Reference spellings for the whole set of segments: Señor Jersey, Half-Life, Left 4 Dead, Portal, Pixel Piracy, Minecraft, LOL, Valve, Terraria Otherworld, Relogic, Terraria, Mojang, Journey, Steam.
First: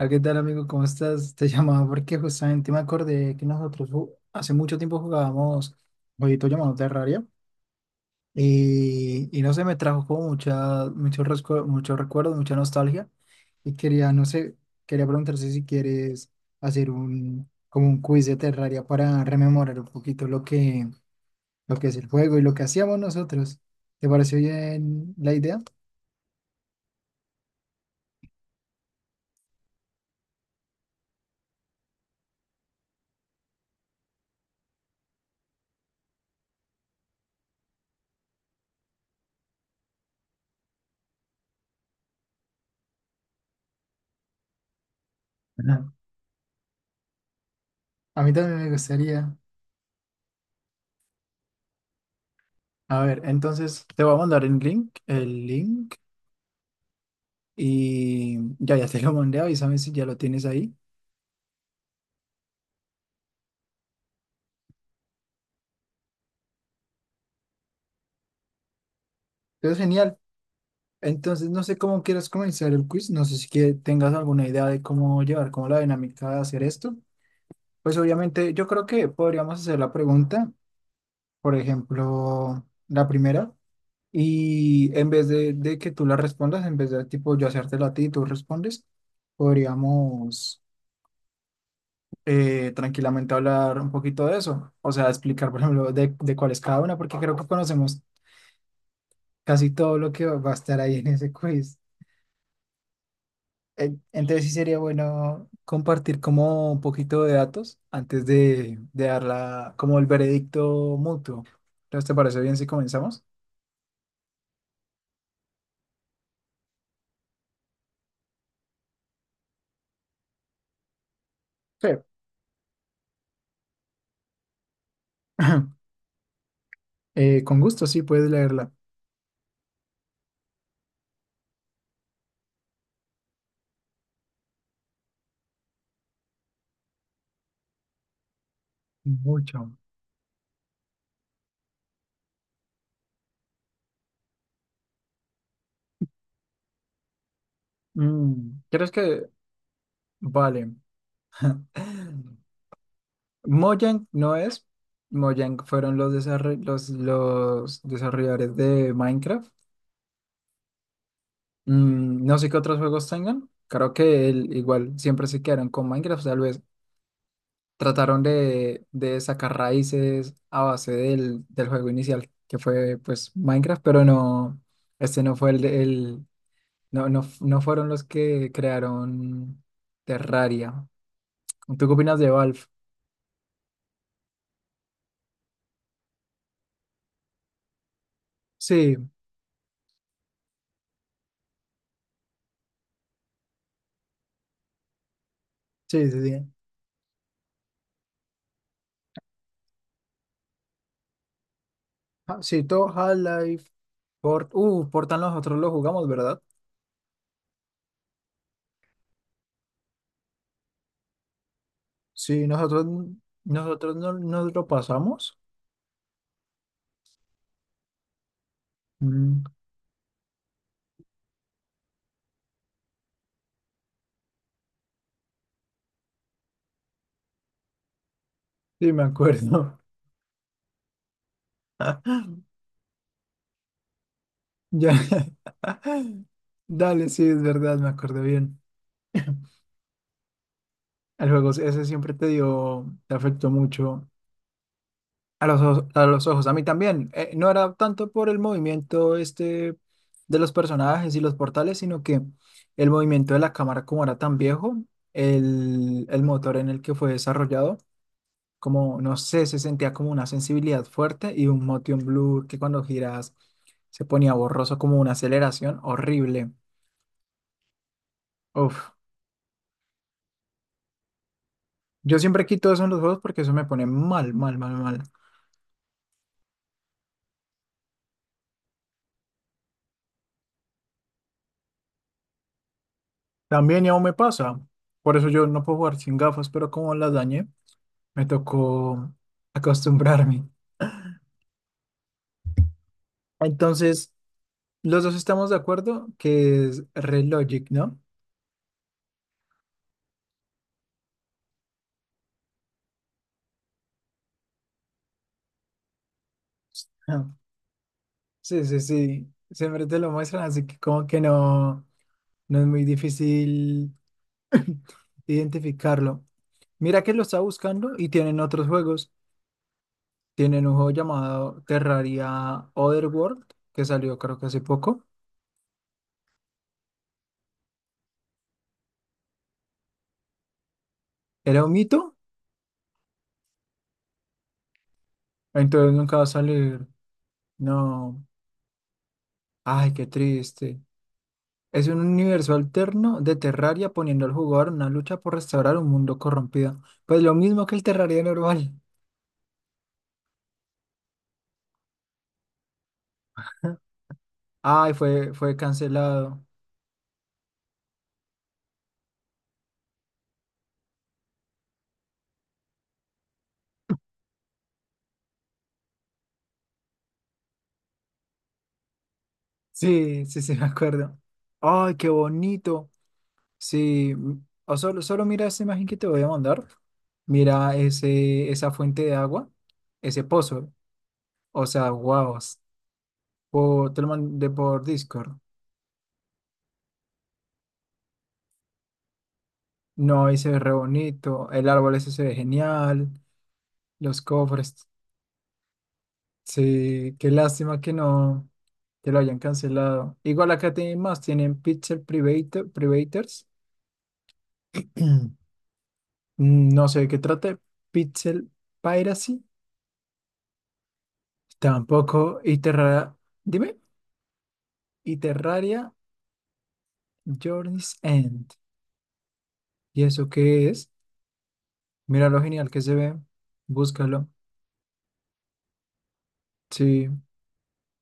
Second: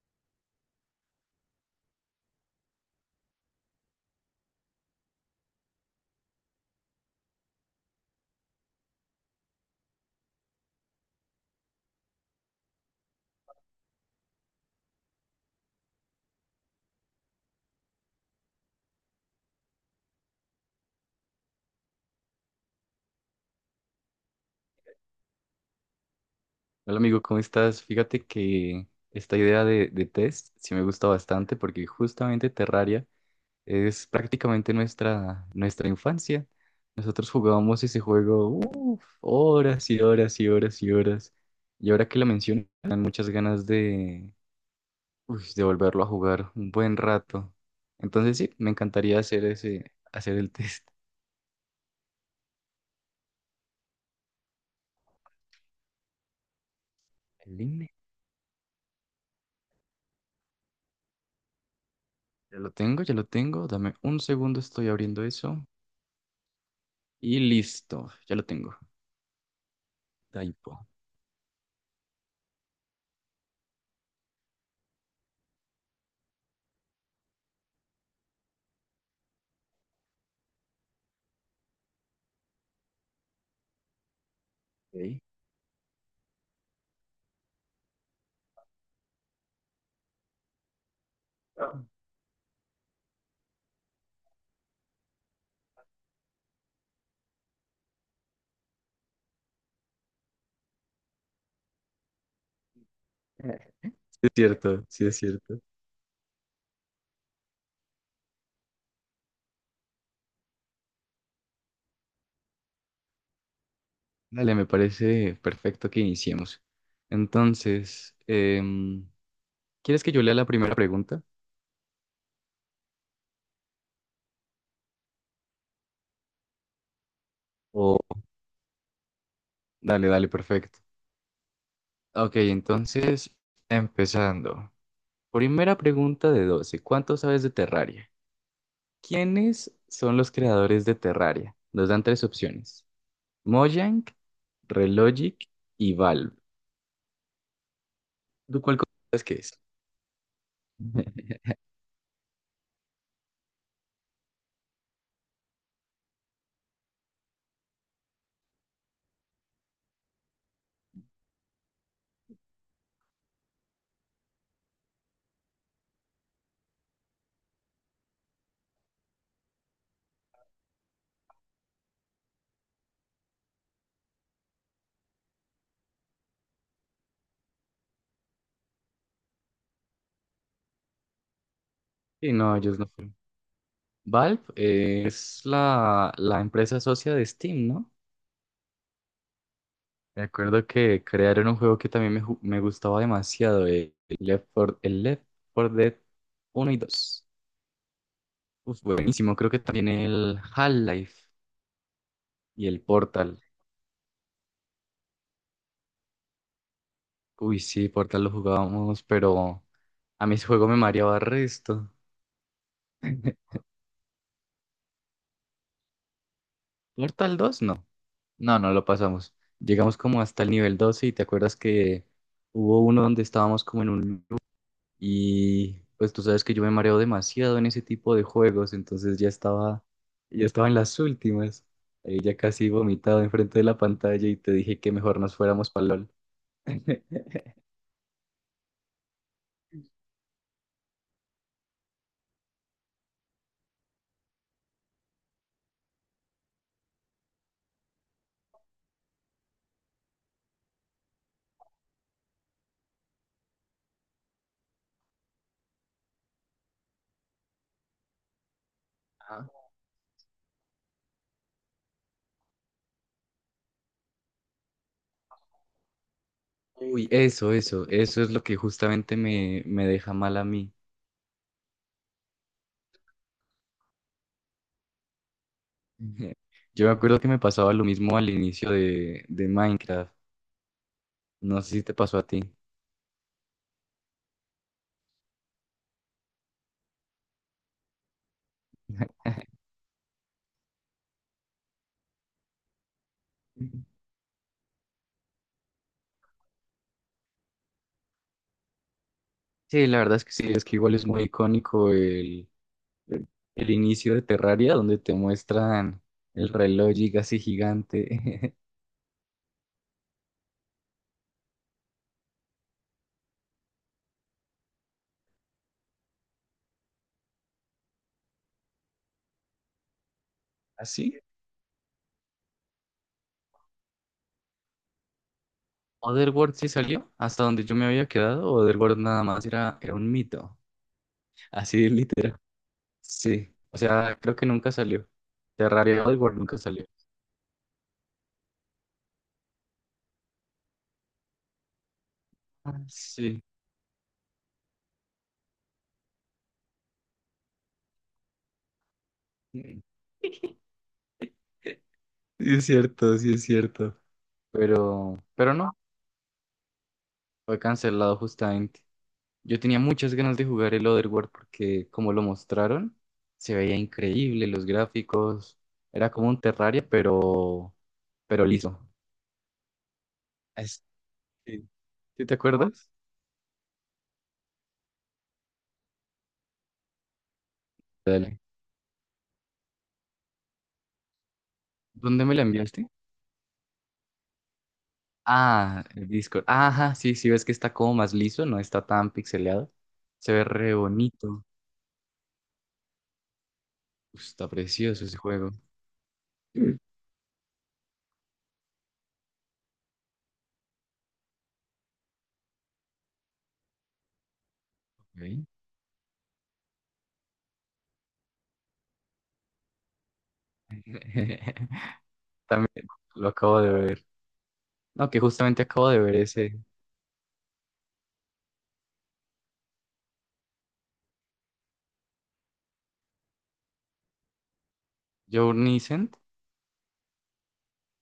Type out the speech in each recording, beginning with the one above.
Ah, ¿Qué tal, amigo? ¿Cómo estás? Te llamaba porque justamente me acordé que nosotros hace mucho tiempo jugábamos un jueguito llamado Terraria y no sé, me trajo como mucha, mucho recuerdo, mucha nostalgia y quería, no sé, quería preguntarte si quieres hacer un, como un quiz de Terraria para rememorar un poquito lo que es el juego y lo que hacíamos nosotros. ¿Te pareció bien la idea? Hola amigo, ¿cómo estás? Fíjate que esta idea de test sí me gusta bastante porque justamente Terraria es prácticamente nuestra infancia. Nosotros jugábamos ese juego uf, horas y horas y horas y horas. Y ahora que lo mencionan, muchas ganas de, uy, de Ajá. volverlo a jugar un buen rato. A mí Entonces sí, también me me encantaría gustaría. Hacer el test. A ver, entonces te voy a mandar el link El INE. y ya, ya te lo mandé, avísame si ya lo tienes ahí. Ya lo tengo, ya lo tengo. Dame un segundo, estoy abriendo eso. Y listo, ya lo tengo. Pero genial. Daipo. Entonces, no sé cómo quieras comenzar el quiz, no sé si que tengas alguna idea de cómo llevar, como la dinámica de hacer esto. Pues obviamente yo creo que podríamos hacer la pregunta, por ejemplo, la primera, y en Ok. vez de que tú la respondas, en vez de tipo yo hacértela a ti y tú respondes, podríamos Ah. Tranquilamente hablar un poquito de eso. O sea, explicar, por ejemplo, de cuál es cada una, porque creo que conocemos casi todo lo que va a estar ahí en ese quiz. Sí es Entonces sí sería cierto, sí es bueno cierto. compartir como un poquito de datos antes de dar la, como el veredicto mutuo. Entonces, ¿te parece bien si comenzamos? Dale, me parece perfecto que iniciemos. Entonces, ¿quieres que yo lea la primera pregunta? Sí. Con gusto, O sí, puedes leerla. dale, dale, perfecto. Ok, entonces, empezando. Primera pregunta de 12. ¿Cuánto sabes de Terraria? Mucho. ¿Quiénes son los creadores de Terraria? Nos dan tres opciones. Mojang, Relogic y Valve. Mm, ¿Tú cuál ¿crees crees que...? que es? Vale. Mojang no es. Mojang fueron los desarrolladores de Minecraft. Mm, no sé qué otros juegos tengan. Creo que igual siempre se quedaron con Minecraft. Tal vez trataron de sacar raíces a base del, del juego inicial, que fue pues Minecraft, pero no, este no fue el, no, no fueron los que crearon Terraria. ¿Tú qué opinas de Sí, no, Valve? ellos no. Valve es la empresa socia de Steam, ¿no? Sí, Me acuerdo que crearon un juego que también me gustaba demasiado, el Left 4 Dead sí, sí, sí. uno y dos. Uf, buenísimo, creo que también el Half-Life Ah, sí, y el todo Portal. Half-Life, Portal nosotros lo jugamos, ¿verdad? Uy, sí, Portal lo jugábamos, pero a mí ese juego me mareaba resto. Sí, nosotros, nosotros no, nos lo pasamos. Portal dos no. No, no lo pasamos. Mm, Llegamos como hasta el nivel 12 y te acuerdas que hubo uno donde estábamos como en un. Y pues tú sabes que yo me mareo demasiado en ese tipo de juegos, sí, me entonces ya acuerdo. estaba, ya estaba en las últimas. Ahí ya casi vomitado enfrente de la pantalla y te dije que Ya. mejor nos fuéramos para LOL. Dale, sí, es verdad, me acuerdo bien. El juego ese siempre te dio, te afectó mucho. A a los ojos, a mí también. No era tanto por el movimiento este de los personajes y los portales, sino que el movimiento de la cámara, como era tan viejo, el motor en el que fue desarrollado, como no sé, se Ah. sentía como una sensibilidad fuerte y un motion blur que cuando giras se ponía borroso, como una aceleración horrible. Uy, eso es lo que Uf, justamente me deja mal a mí. yo siempre quito eso en los juegos porque eso me pone mal, mal, mal, mal. Ujú. Yo me acuerdo que me pasaba lo mismo al inicio de Minecraft. No sé si te pasó a ti. También ya aún me pasa, por eso yo no puedo jugar sin gafas, pero como las dañé, me tocó acostumbrarme. Ujú. Entonces, los dos estamos de acuerdo que es Relogic, ¿no? Sí, la verdad es que sí, es que igual es muy icónico el inicio de Terraria, donde te muestran el reloj Ah, así gigante. sí, sí, sí. Siempre te lo muestran, así que como que no, no es muy difícil identificarlo. Mira que lo está buscando y tienen otros juegos. Tienen un juego ¿Así? llamado Terraria Otherworld, que salió creo que hace poco. ¿Otherworld sí salió? ¿Hasta donde yo me había quedado? ¿O Otherworld nada más era, un mito? Era un Así de mito, literal. Sí. O sea, creo que nunca salió. entonces Terraria nunca va a Otherworld nunca salió. salir. No, ay, qué triste. Es un universo Ah, alterno de sí. Terraria poniendo al jugador en una lucha por restaurar un mundo corrompido. Pues lo mismo que el Terraria normal. Mm. Sí, es cierto, sí es cierto. Ay, Pero, fue, pero fue no, cancelado. fue cancelado justamente. Yo tenía muchas ganas de jugar el Otherworld porque, como lo mostraron, se veía increíble, los gráficos. Era como un Terraria, pero liso. Sí, sí, sí, me Es- acuerdo. sí. Ay, qué ¿Sí te acuerdas? bonito. Sí, o solo, solo mira esa imagen que te voy a mandar. Mira Dale. ese, esa fuente de agua, ese pozo. O sea, ¿Dónde me wow. la enviaste? Te lo mandé por Discord. Ah, el Discord. Ajá, sí, sí, ves que está como más liso, no está tan pixeleado. No, Se ahí ve se ve re re bonito. bonito. El árbol ese se ve genial. Los Uf, está cofres. precioso ese juego. Mm. Sí, qué lástima que no, que lo hayan cancelado. Igual acá tienen más, tienen Pixel Private, Privators. Ok. No sé de qué trate. Pixel Piracy. Tampoco. También lo acabo de Dime. ver. No, Y que justamente acabo Terraria de ver ese Journey's End. ¿Y eso qué es? Mira lo genial que se ve. Búscalo. Journey. Sí.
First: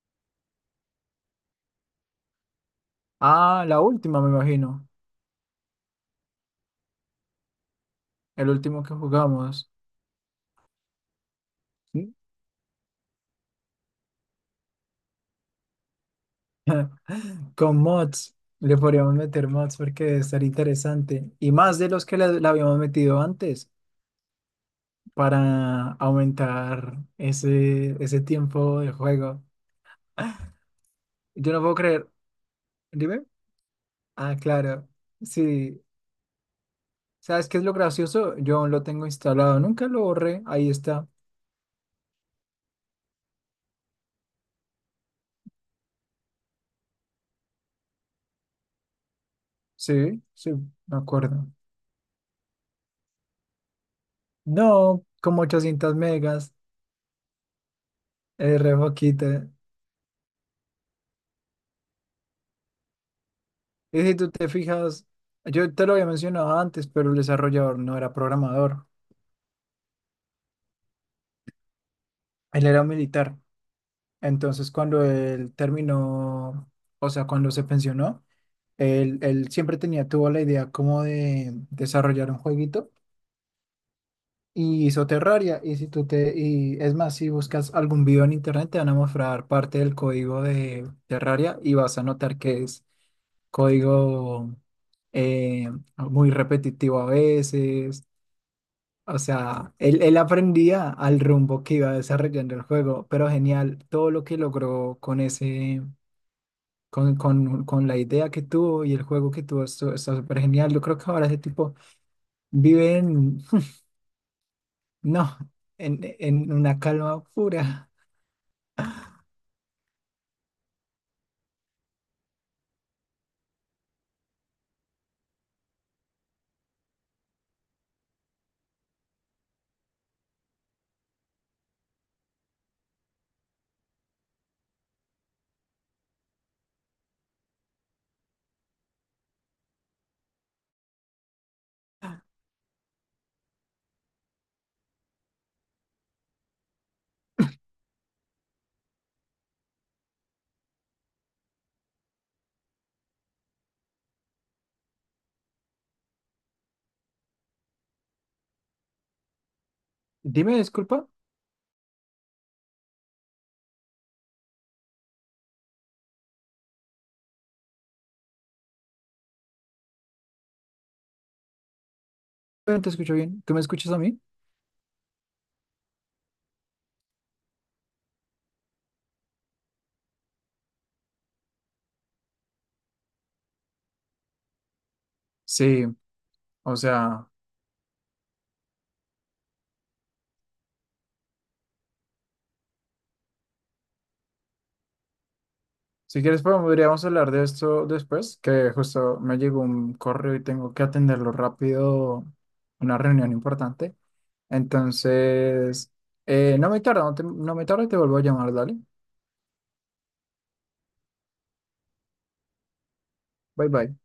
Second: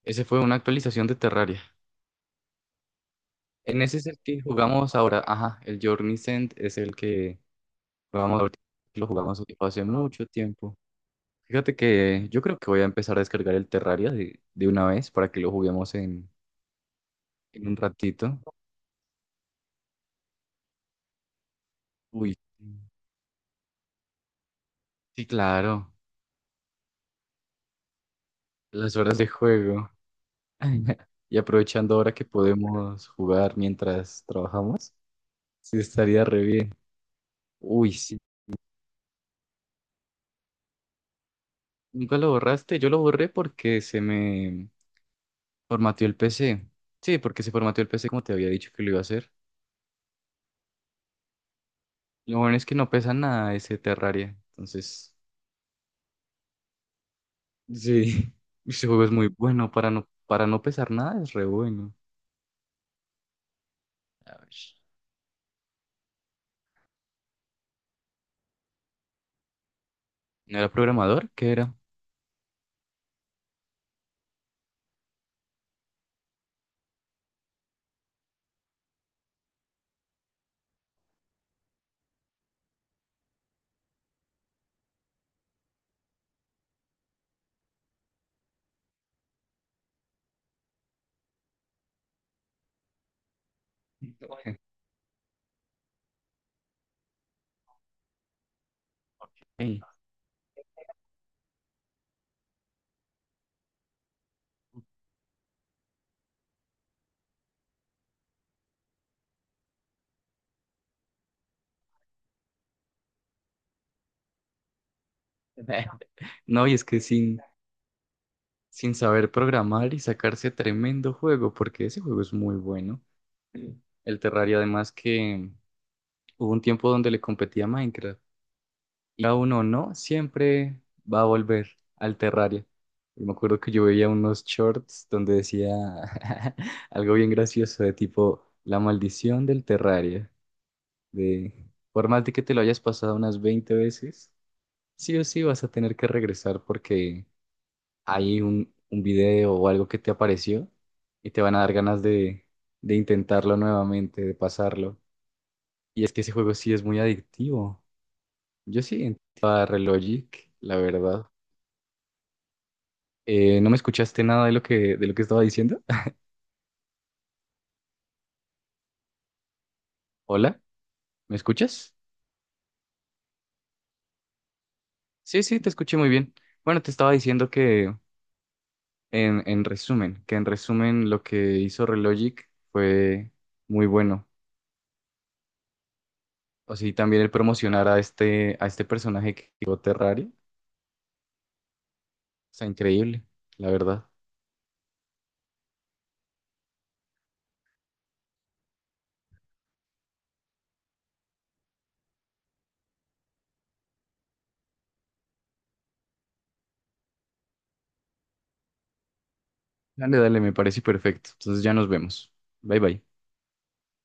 Ese fue una actualización de Terraria. Ah, En la ese es el última, me que imagino. jugamos ahora. Ajá, el Journey Send es el que jugamos El ahorita. último que Lo jugamos jugamos. hace mucho tiempo. Fíjate que yo creo que voy a empezar a descargar el Terraria de una vez para que lo juguemos en, en un Con mods, ratito. le podríamos meter mods porque debe estar interesante. Y más de los que Uy, le habíamos metido antes sí, claro. para aumentar ese, ese tiempo de Las horas de juego. juego. Y Yo no puedo aprovechando creer. ahora que podemos Dime. jugar mientras Ah, claro. trabajamos, sí Sí. estaría re bien. ¿Sabes qué es lo Uy, sí. gracioso? Yo aún lo tengo instalado. Nunca lo borré. Ahí está. ¿Nunca lo borraste? Yo lo borré porque se me formateó el PC. Sí, porque se formateó el PC como te había dicho que lo iba a hacer. Sí, sí, me acuerdo. Lo bueno es que no pesa nada ese Terraria. No, Entonces, como 800 megas. sí, Es re ese juego es muy poquita. bueno. Para no pesar nada es re bueno. Y si tú A te ver. fijas, yo te lo había mencionado antes, pero el desarrollador no era programador. ¿No era programador? ¿Qué era? Él era militar. Entonces, cuando él terminó, o sea, cuando se pensionó, él siempre tenía, tuvo la idea como de desarrollar un jueguito y hizo Terraria. Y si tú te, y es más, si buscas algún video en internet, te van a mostrar parte del código de Terraria y vas a notar que es código eh, muy repetitivo a veces. O sea, Ey. Él aprendía al rumbo que iba desarrollando el juego, pero genial todo lo que logró con ese, con la idea que tuvo y el juego que tuvo, está súper genial. Yo creo que ahora ese tipo vive en, no, en No, y una es que calma sin, pura. sin saber programar y sacarse tremendo juego, porque ese juego es muy bueno. El Terraria, además que hubo un tiempo donde le competía a Minecraft, y a uno no, siempre va a volver al Terraria. Y me acuerdo que yo veía unos shorts donde decía algo bien gracioso de tipo la maldición del Terraria, de por más de que te lo hayas pasado unas 20 veces, sí o sí vas a tener que regresar porque hay un, video o algo que te apareció y te van a dar ganas de intentarlo nuevamente, de pasarlo. Y es que ese juego sí es muy adictivo. Yo sí, entré a Relogic, Dime, la disculpa, verdad. ¿No me escuchaste nada de lo que, estaba diciendo? Hola, ¿me escuchas? pero no te escucho bien. ¿Tú me escuchas a mí? Sí, sí, te escuché muy bien. Bueno, te estaba diciendo que en resumen, que en resumen lo que hizo Relogic fue muy bueno. Sí, O o sí, también sea, el promocionar a a este personaje que creó Terraria. Está increíble, la verdad. si quieres podríamos hablar de esto después, que justo me llegó un correo y tengo que atenderlo rápido, una reunión importante. Entonces, no me tarda, no me tarda y te vuelvo a llamar, dale. Dale, dale, me parece perfecto. Entonces ya nos vemos. Bye, bye. Bye bye.